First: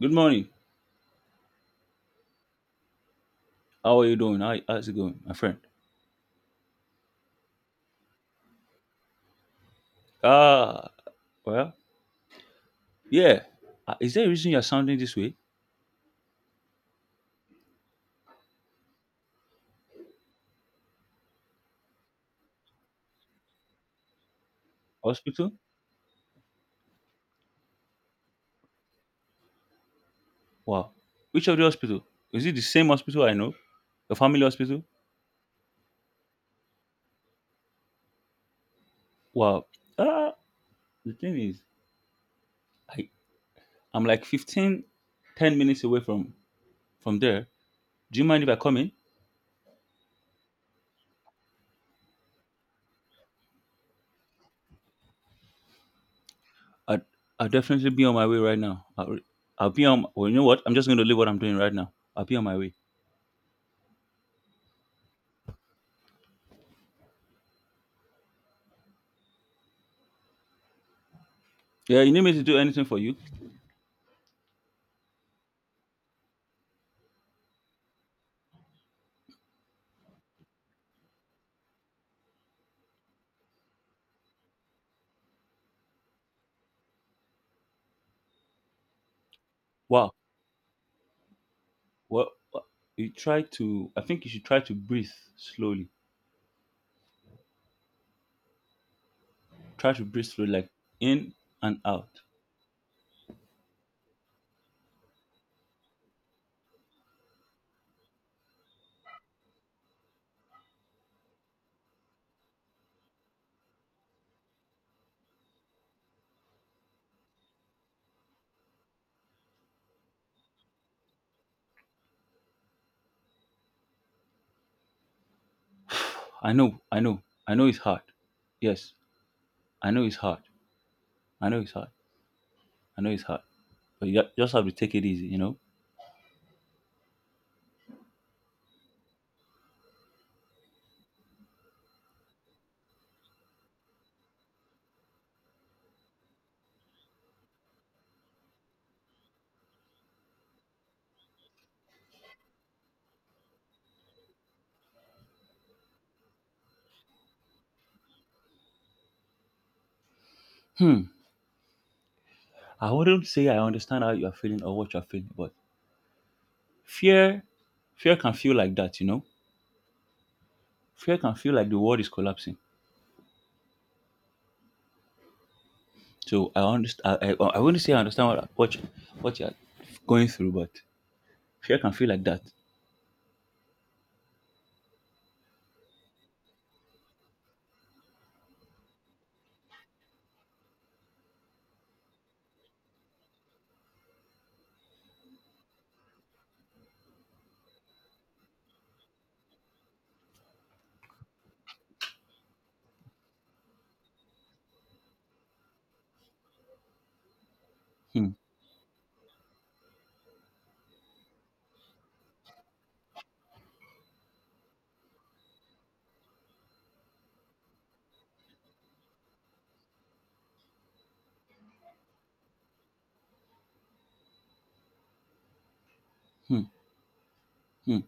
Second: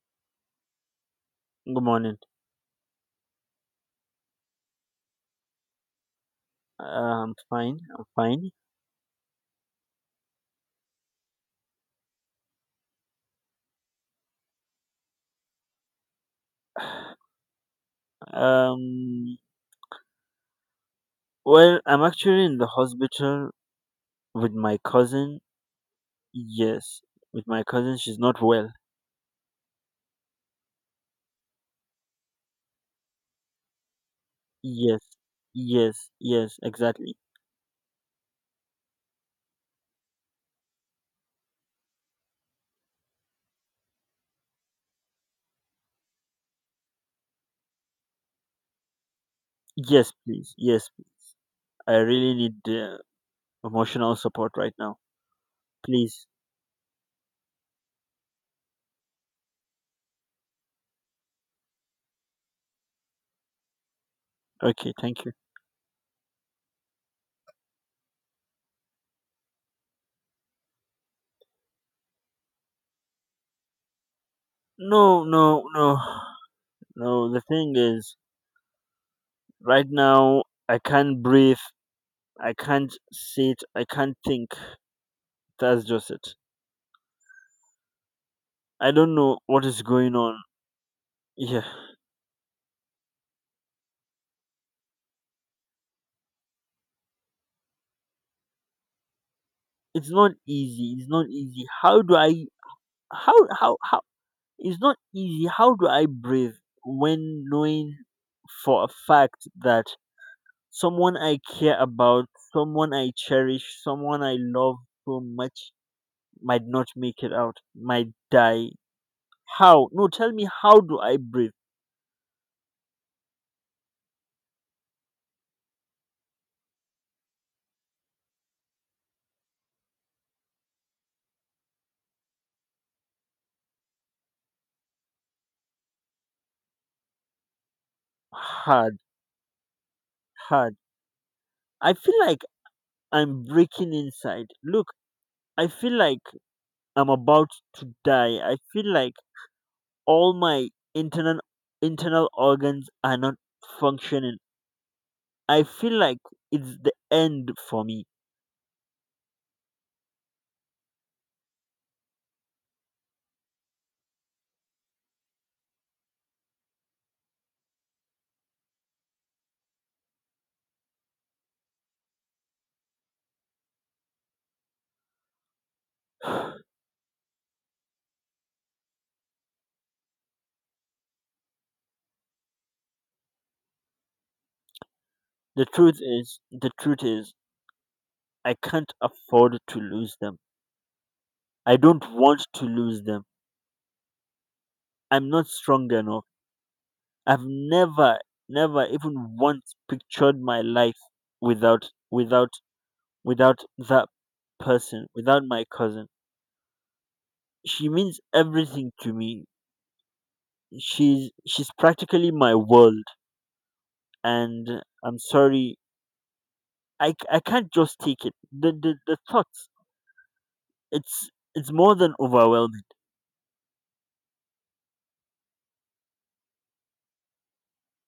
Good morning. Good morning. How are you doing? How, how's it going, my friend? I'm fine. I'm fine. Ah, well, yeah. Ah, is there a reason you're sounding this way? Um, well, I'm actually in the hospital with my cousin. Hospital? Yes, with my cousin. She's not well. Wow. Which of the hospital? Is it the same hospital I know? Your family hospital? Yes, yes, yes, exactly. Wow. Ah, the thing is, I, I'm like 15, 10 minutes away from there. Do you mind if I come in? Yes, please. Yes, please. I really need emotional support right now. Please. I'd, I'll definitely be on my way right now. I'll be on, well, you know what? I'm just going to leave what I'm doing right now. I'll be on my way. Okay, thank you. Yeah, you need me to do anything for you? No, no, no. No, the thing is, right now, I can't breathe. I can't sit. I can't think. That's just it. I don't know what is Wow. going on. Yeah, Well, uh, you try to. I think you should try to breathe slowly. Try to it's breathe not slowly, like easy. It's not in easy. and How do out. I? How, how, how? It's not easy. How do I breathe when knowing for a fact that someone I care about, someone I cherish, someone I love so much might not make it out, might die? How? No, tell me, how do I breathe? I know, I know, I know it's hard. Yes, I know it's hard. I know it's hard. I know it's hard. But you just have to take it easy, you know. Hard, hard. I feel like I'm breaking inside. Look, I feel like I'm about to die. I feel like all my internal organs are not functioning. I feel like it's the end for me. Hmm. I wouldn't say I understand how you are feeling or what you are feeling, but fear, fear can feel like that, you know. Fear can feel like the world is collapsing. So I understand. I wouldn't say I understand what what you are going through, but fear can feel like that. The truth is, I can't afford to lose them. I don't want to lose them. I'm not strong enough. I've never, never even once pictured my life without, without, without that person, without my cousin. She means Hmm. everything to me. She's practically my world, and I'm sorry. I can't just take it, the, the thoughts. It's more than overwhelming. Hmm. Hmm.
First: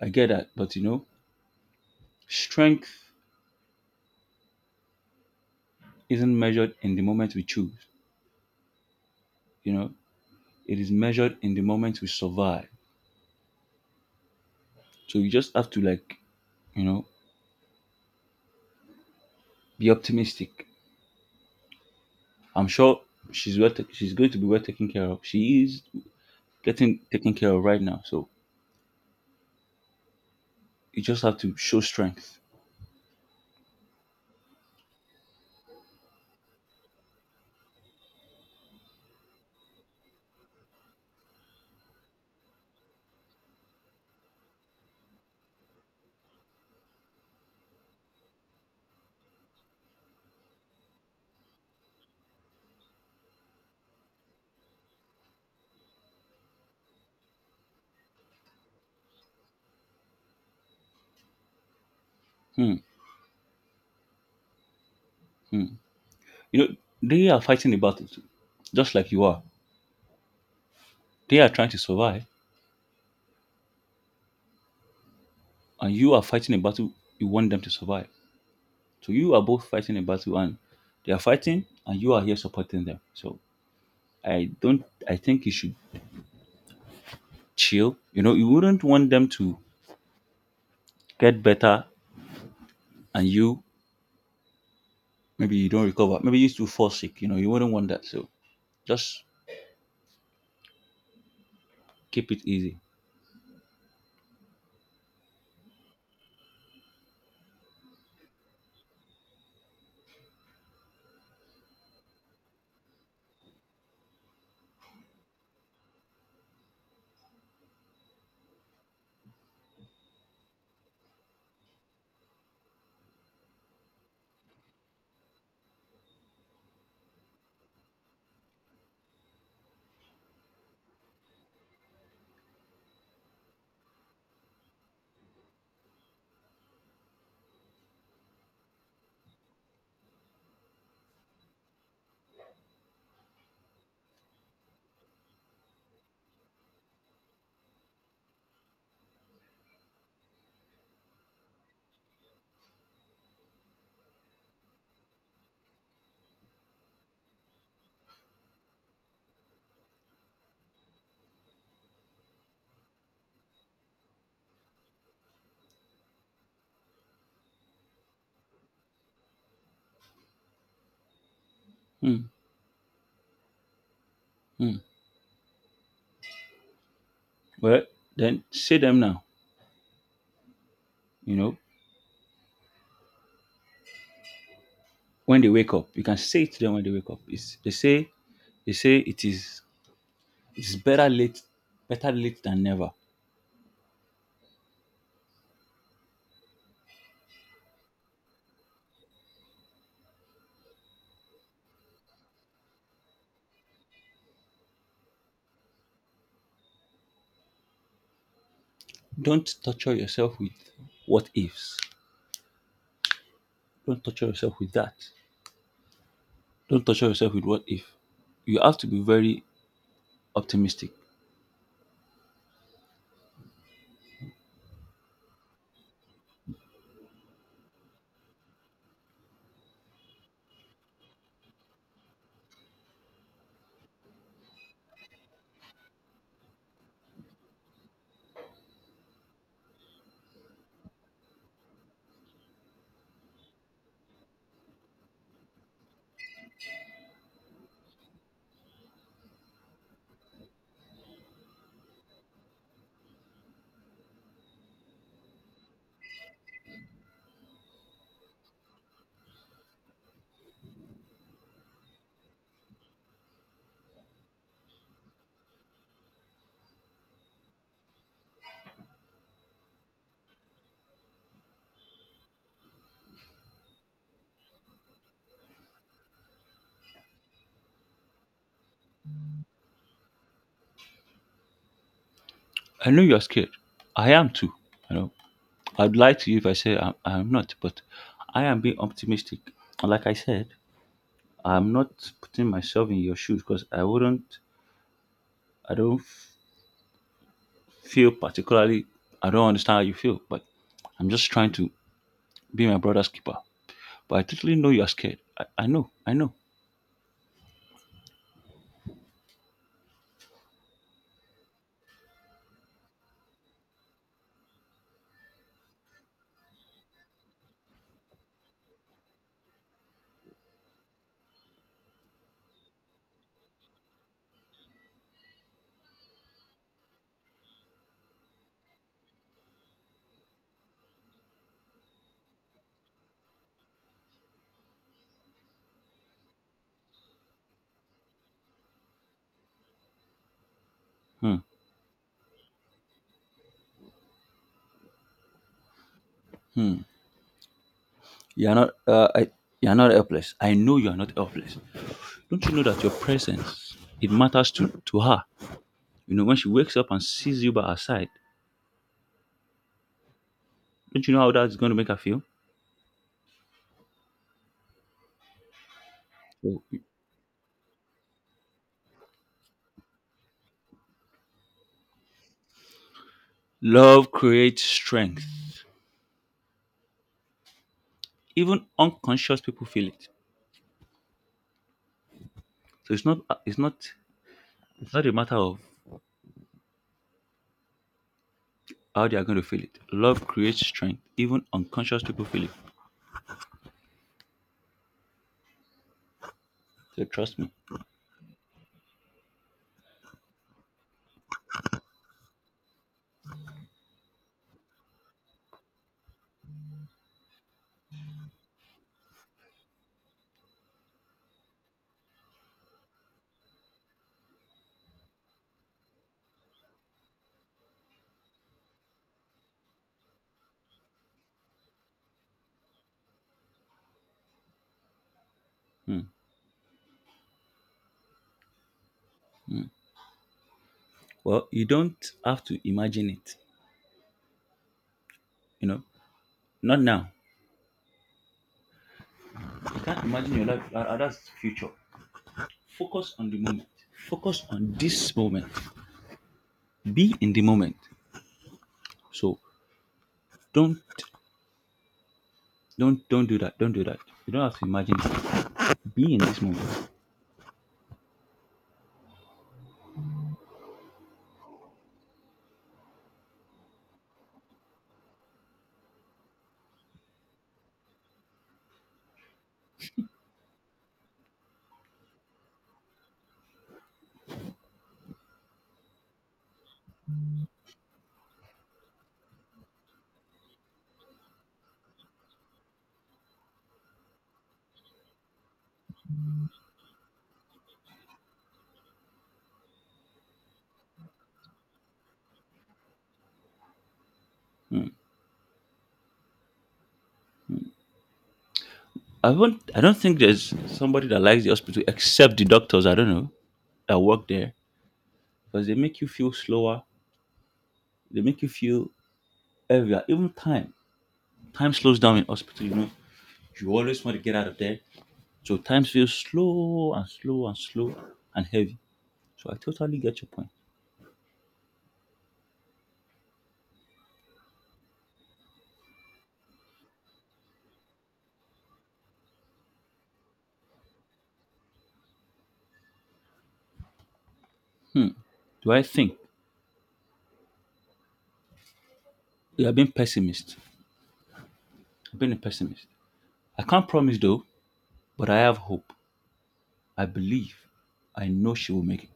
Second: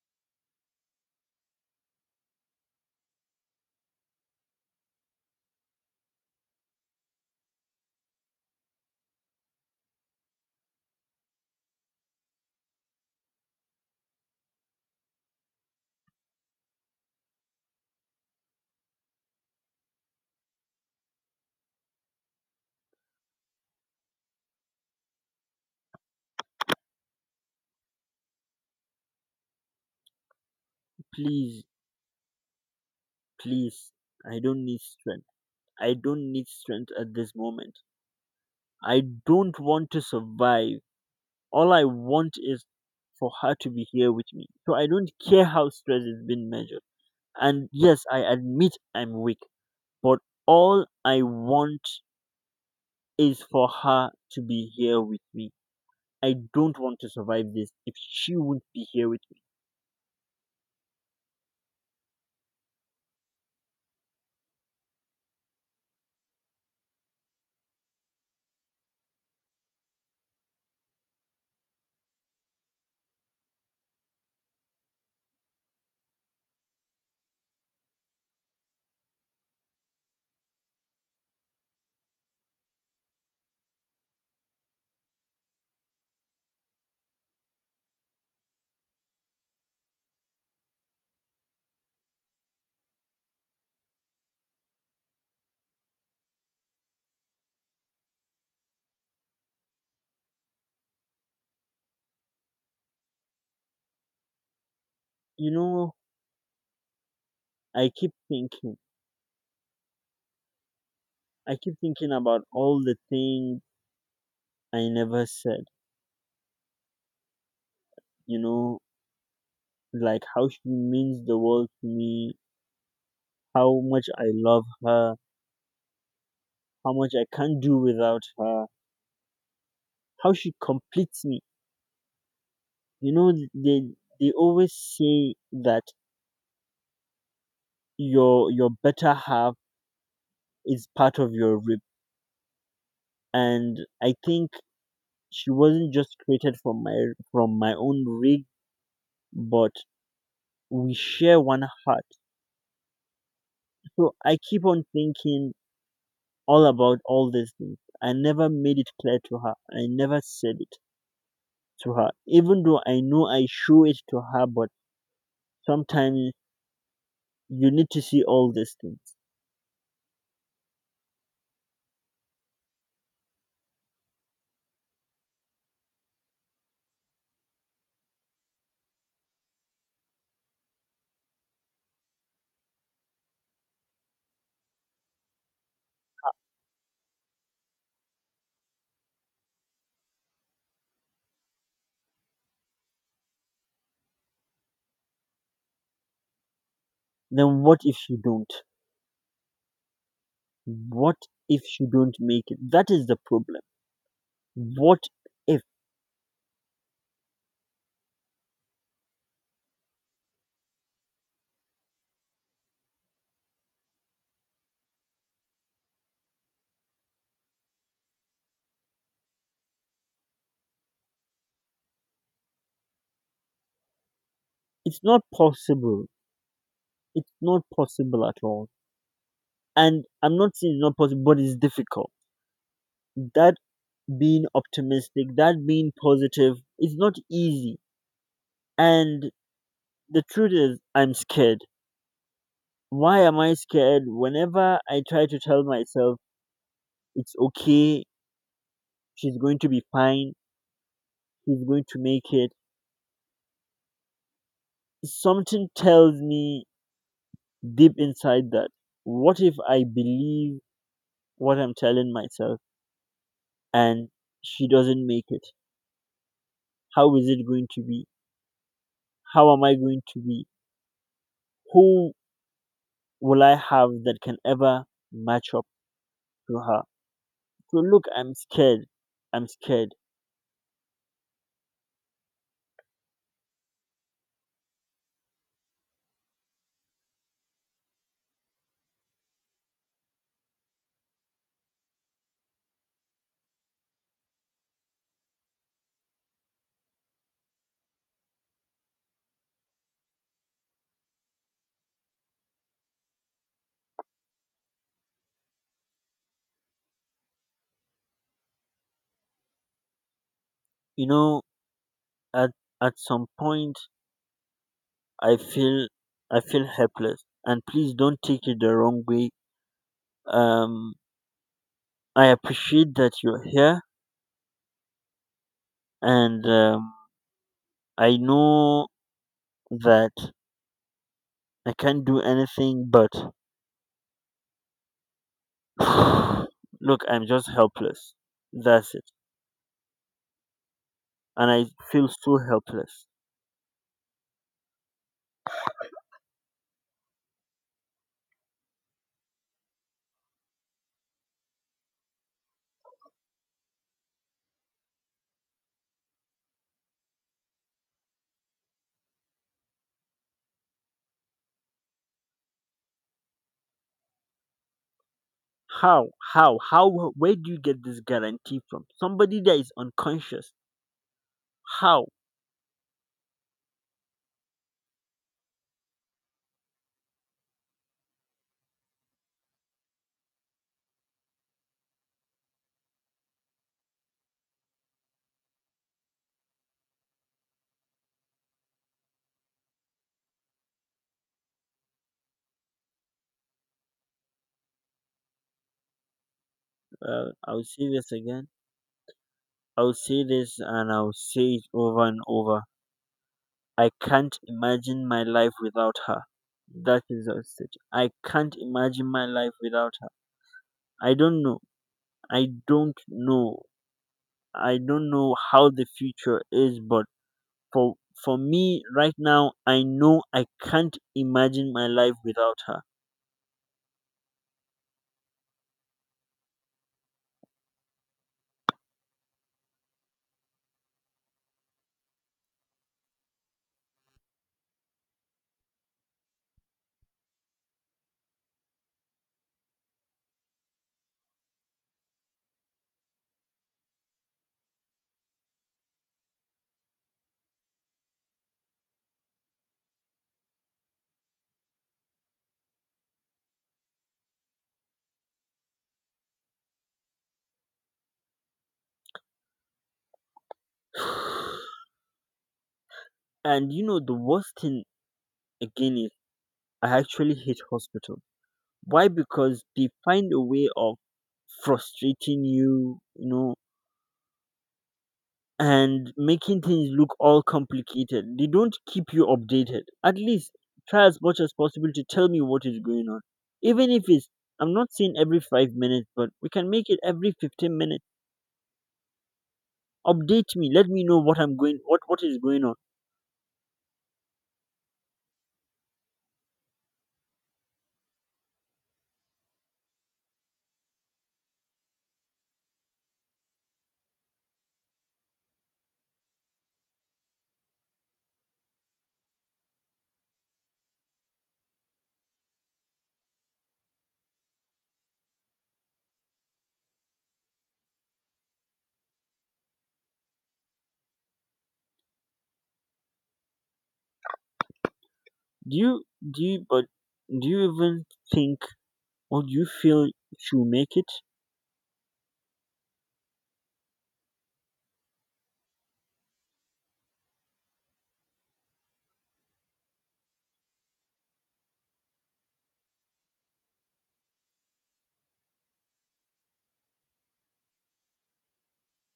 I get that, but you know, strength isn't measured in the moment we choose. You know, it is measured in the moment we survive. So you just have to like, you know, be optimistic. I'm sure she's well. She's going to be well taken care of. She is getting taken care of right now. So you just have to Please, show strength. please, I don't need strength. I don't need strength at this moment. I don't want to survive. All I want is for her to be here with me, so I don't care how stress has been measured. And yes, I admit I'm weak, but all I want is for her to be here with me. I don't want to survive this if she won't be here with me. Hmm, hmm. You know, they are fighting a battle too, just like you are. They are trying to survive, and you are fighting a battle you want them to survive. So you are both fighting a battle, and they are fighting and you are here supporting them. So I don't I think you should chill. You know, you wouldn't want them to get better and you, maybe you don't recover. Maybe you still fall sick. You know, you wouldn't want that. So just keep it easy. You know, I keep thinking, I keep thinking about all the things I never said, you know, like how she means the world to me, how much I love her, how much I can't do without her, how she completes me. You know, they always say that your better half is part of your rib, and I think she wasn't just created from my own rib, but we share one heart. So I keep on thinking all about all these things. I never made it clear to her. I never said it to her, even though I know I show it to her, but sometimes you need to see all these things. Hmm, hmm. Well, then say them now. You know, when they wake up, you can say it to them when they wake up. They say it is, it's better late, better late than never. Then what if you don't? What if you don't make it? That is the problem. What if? Don't torture yourself with what ifs. Don't torture yourself with that. Don't torture yourself with what if. You have to be very optimistic. It's not possible. It's not possible at all. And I'm not saying it's not possible, but it's difficult. That being optimistic, that being positive is not easy. And the truth is, I'm scared. Why am I scared? Whenever I try to tell myself it's okay, she's going to be fine, she's going to make it, something tells me deep inside that, what if I believe what I'm telling myself and she doesn't make it? How is it going to be? How am I going to be? Who will I have that can ever match up to her? So look, I'm scared. I'm scared. I know you're scared. I am too. You know, I'd lie to you if I say I'm not, but I am being optimistic. And like I said, I'm not putting myself in your shoes because I wouldn't. I don't feel particularly. I don't understand how you feel, but I'm just trying to be my brother's keeper. But I totally know you're scared. I know. I know. You know, at at some point, I feel I feel helpless. And please don't take it the wrong way. Um, I appreciate that you're here, and I know that I can't do anything. But look, I'm just helpless. That's it. Hmm. And I feel so helpless. Hmm. You're not. You're not helpless. I know you're not helpless. Don't you know that your presence, it matters to her? You know, when she wakes up and sees you by her side, don't you know how that's going to make her feel? How? How? So, How? Where do you get this guarantee from? Somebody that is unconscious. How? love creates strength. Even unconscious people feel it. So it's not it's not a matter of how they are going to feel it. Love creates strength. Even unconscious people feel it. So Well, trust me. I'll say this again. I'll say this and I'll say it over and over. I can't imagine my life without her. That is just said. I can't imagine my life without her. I don't know. I don't know. I don't know how the future is, but for for me right now, I know I can't imagine my life without her. Hmm. Well, you don't have to imagine it. You know, not now. You can't imagine your life. That's future. Focus on the moment. Focus on this moment. Be in the moment. So don't don't do that. Don't do that. You don't have to imagine it. Be in this moment. And you know the worst thing again is I actually hate hospitals. Why? Because they find a way of frustrating you, you know, and making things look all complicated. They don't keep you updated. At least try as much as possible to tell me what is going on. Even if it's, I'm not saying every 5 minutes, but we can make it every 15 minutes. Update me. Let me know what I'm going, what is going on. Mm. I won't. I don't think there's somebody that likes the hospital except the doctors. I don't know that work there because they make you feel slower. They make you feel heavier. Even time. Time slows down in hospital. You know. You always want to get out of there. So time feels slow and slow and slow and heavy. So I totally get your point. Do you, do you, but do you even think or do you feel you make it? Do I think you have been pessimist? I've been a pessimist. I can't promise though, but I have hope. I believe, I know she will make it.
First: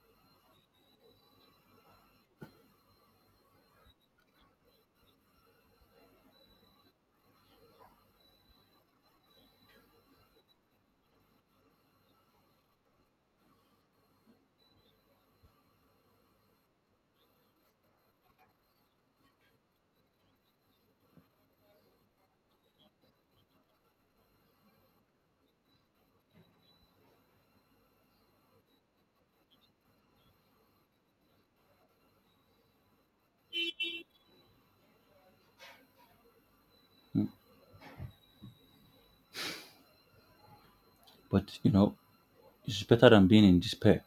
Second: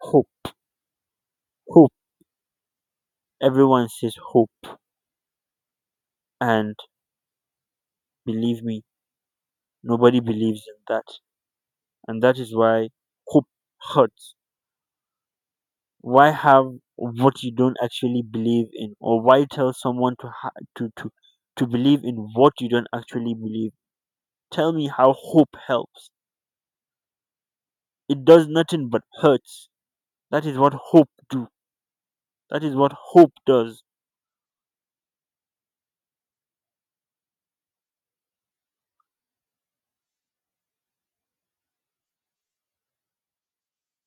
Hope, hope. Everyone says hope. And believe me, nobody believes in that. And that is why hope hurts. Why have what you don't actually believe in? Or why tell someone to, to, to, to believe in what you don't actually believe? Tell me how hope helps. It does nothing but hurts. That is what hope do. That is what hope does. But you know, it's better than being in despair,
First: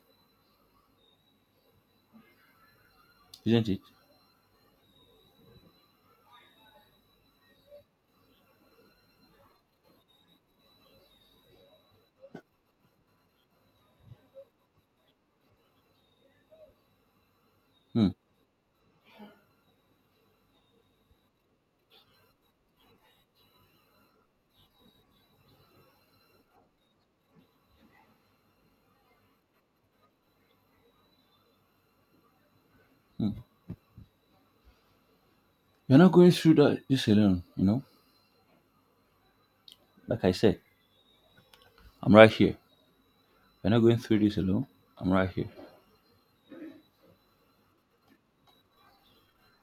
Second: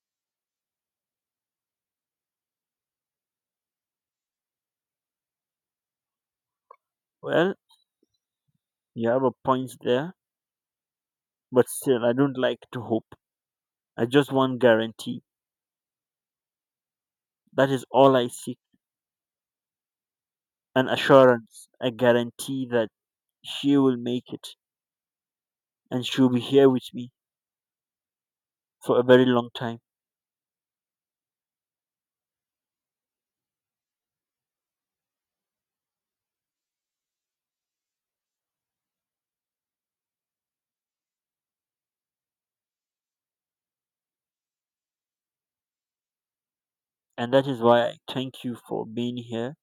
isn't it? Well, you have a point there, but still, I don't like to hope. I just want guarantee. That is Hmm, all I seek. An assurance, a guarantee that she will make it, and she'll be here with me for a very long time. hmm. You're not going through that this alone. You know, like I said, I'm right here. You're not going through this alone. I'm right here. And that is why I thank you for being here.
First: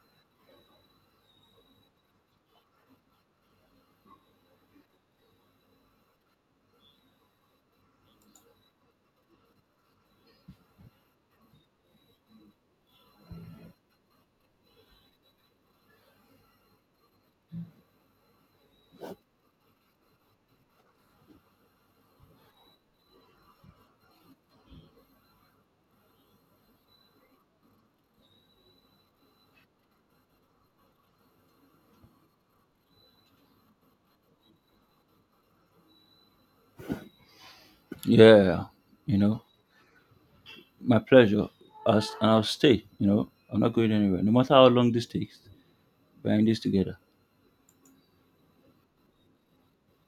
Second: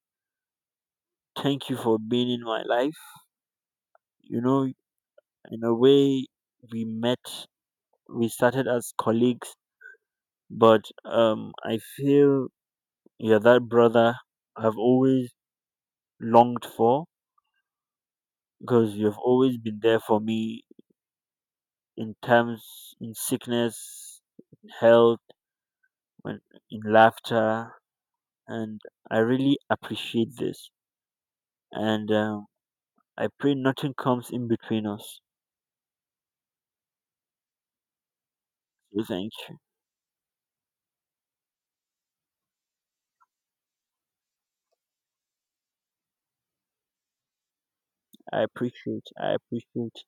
Thank you for being in my life. You know, in a way, we met, we started as colleagues, but I feel you're that brother I've always longed for because you've always been there for me in times, in sickness, in health, when, in laughter. And I really appreciate this. And I pray nothing comes in between us. Yeah. So You thank know, you. my pleasure. And I'll stay. You know, I'm not going anywhere. No matter how long this takes, we're in this together. I appreciate. I appreciate.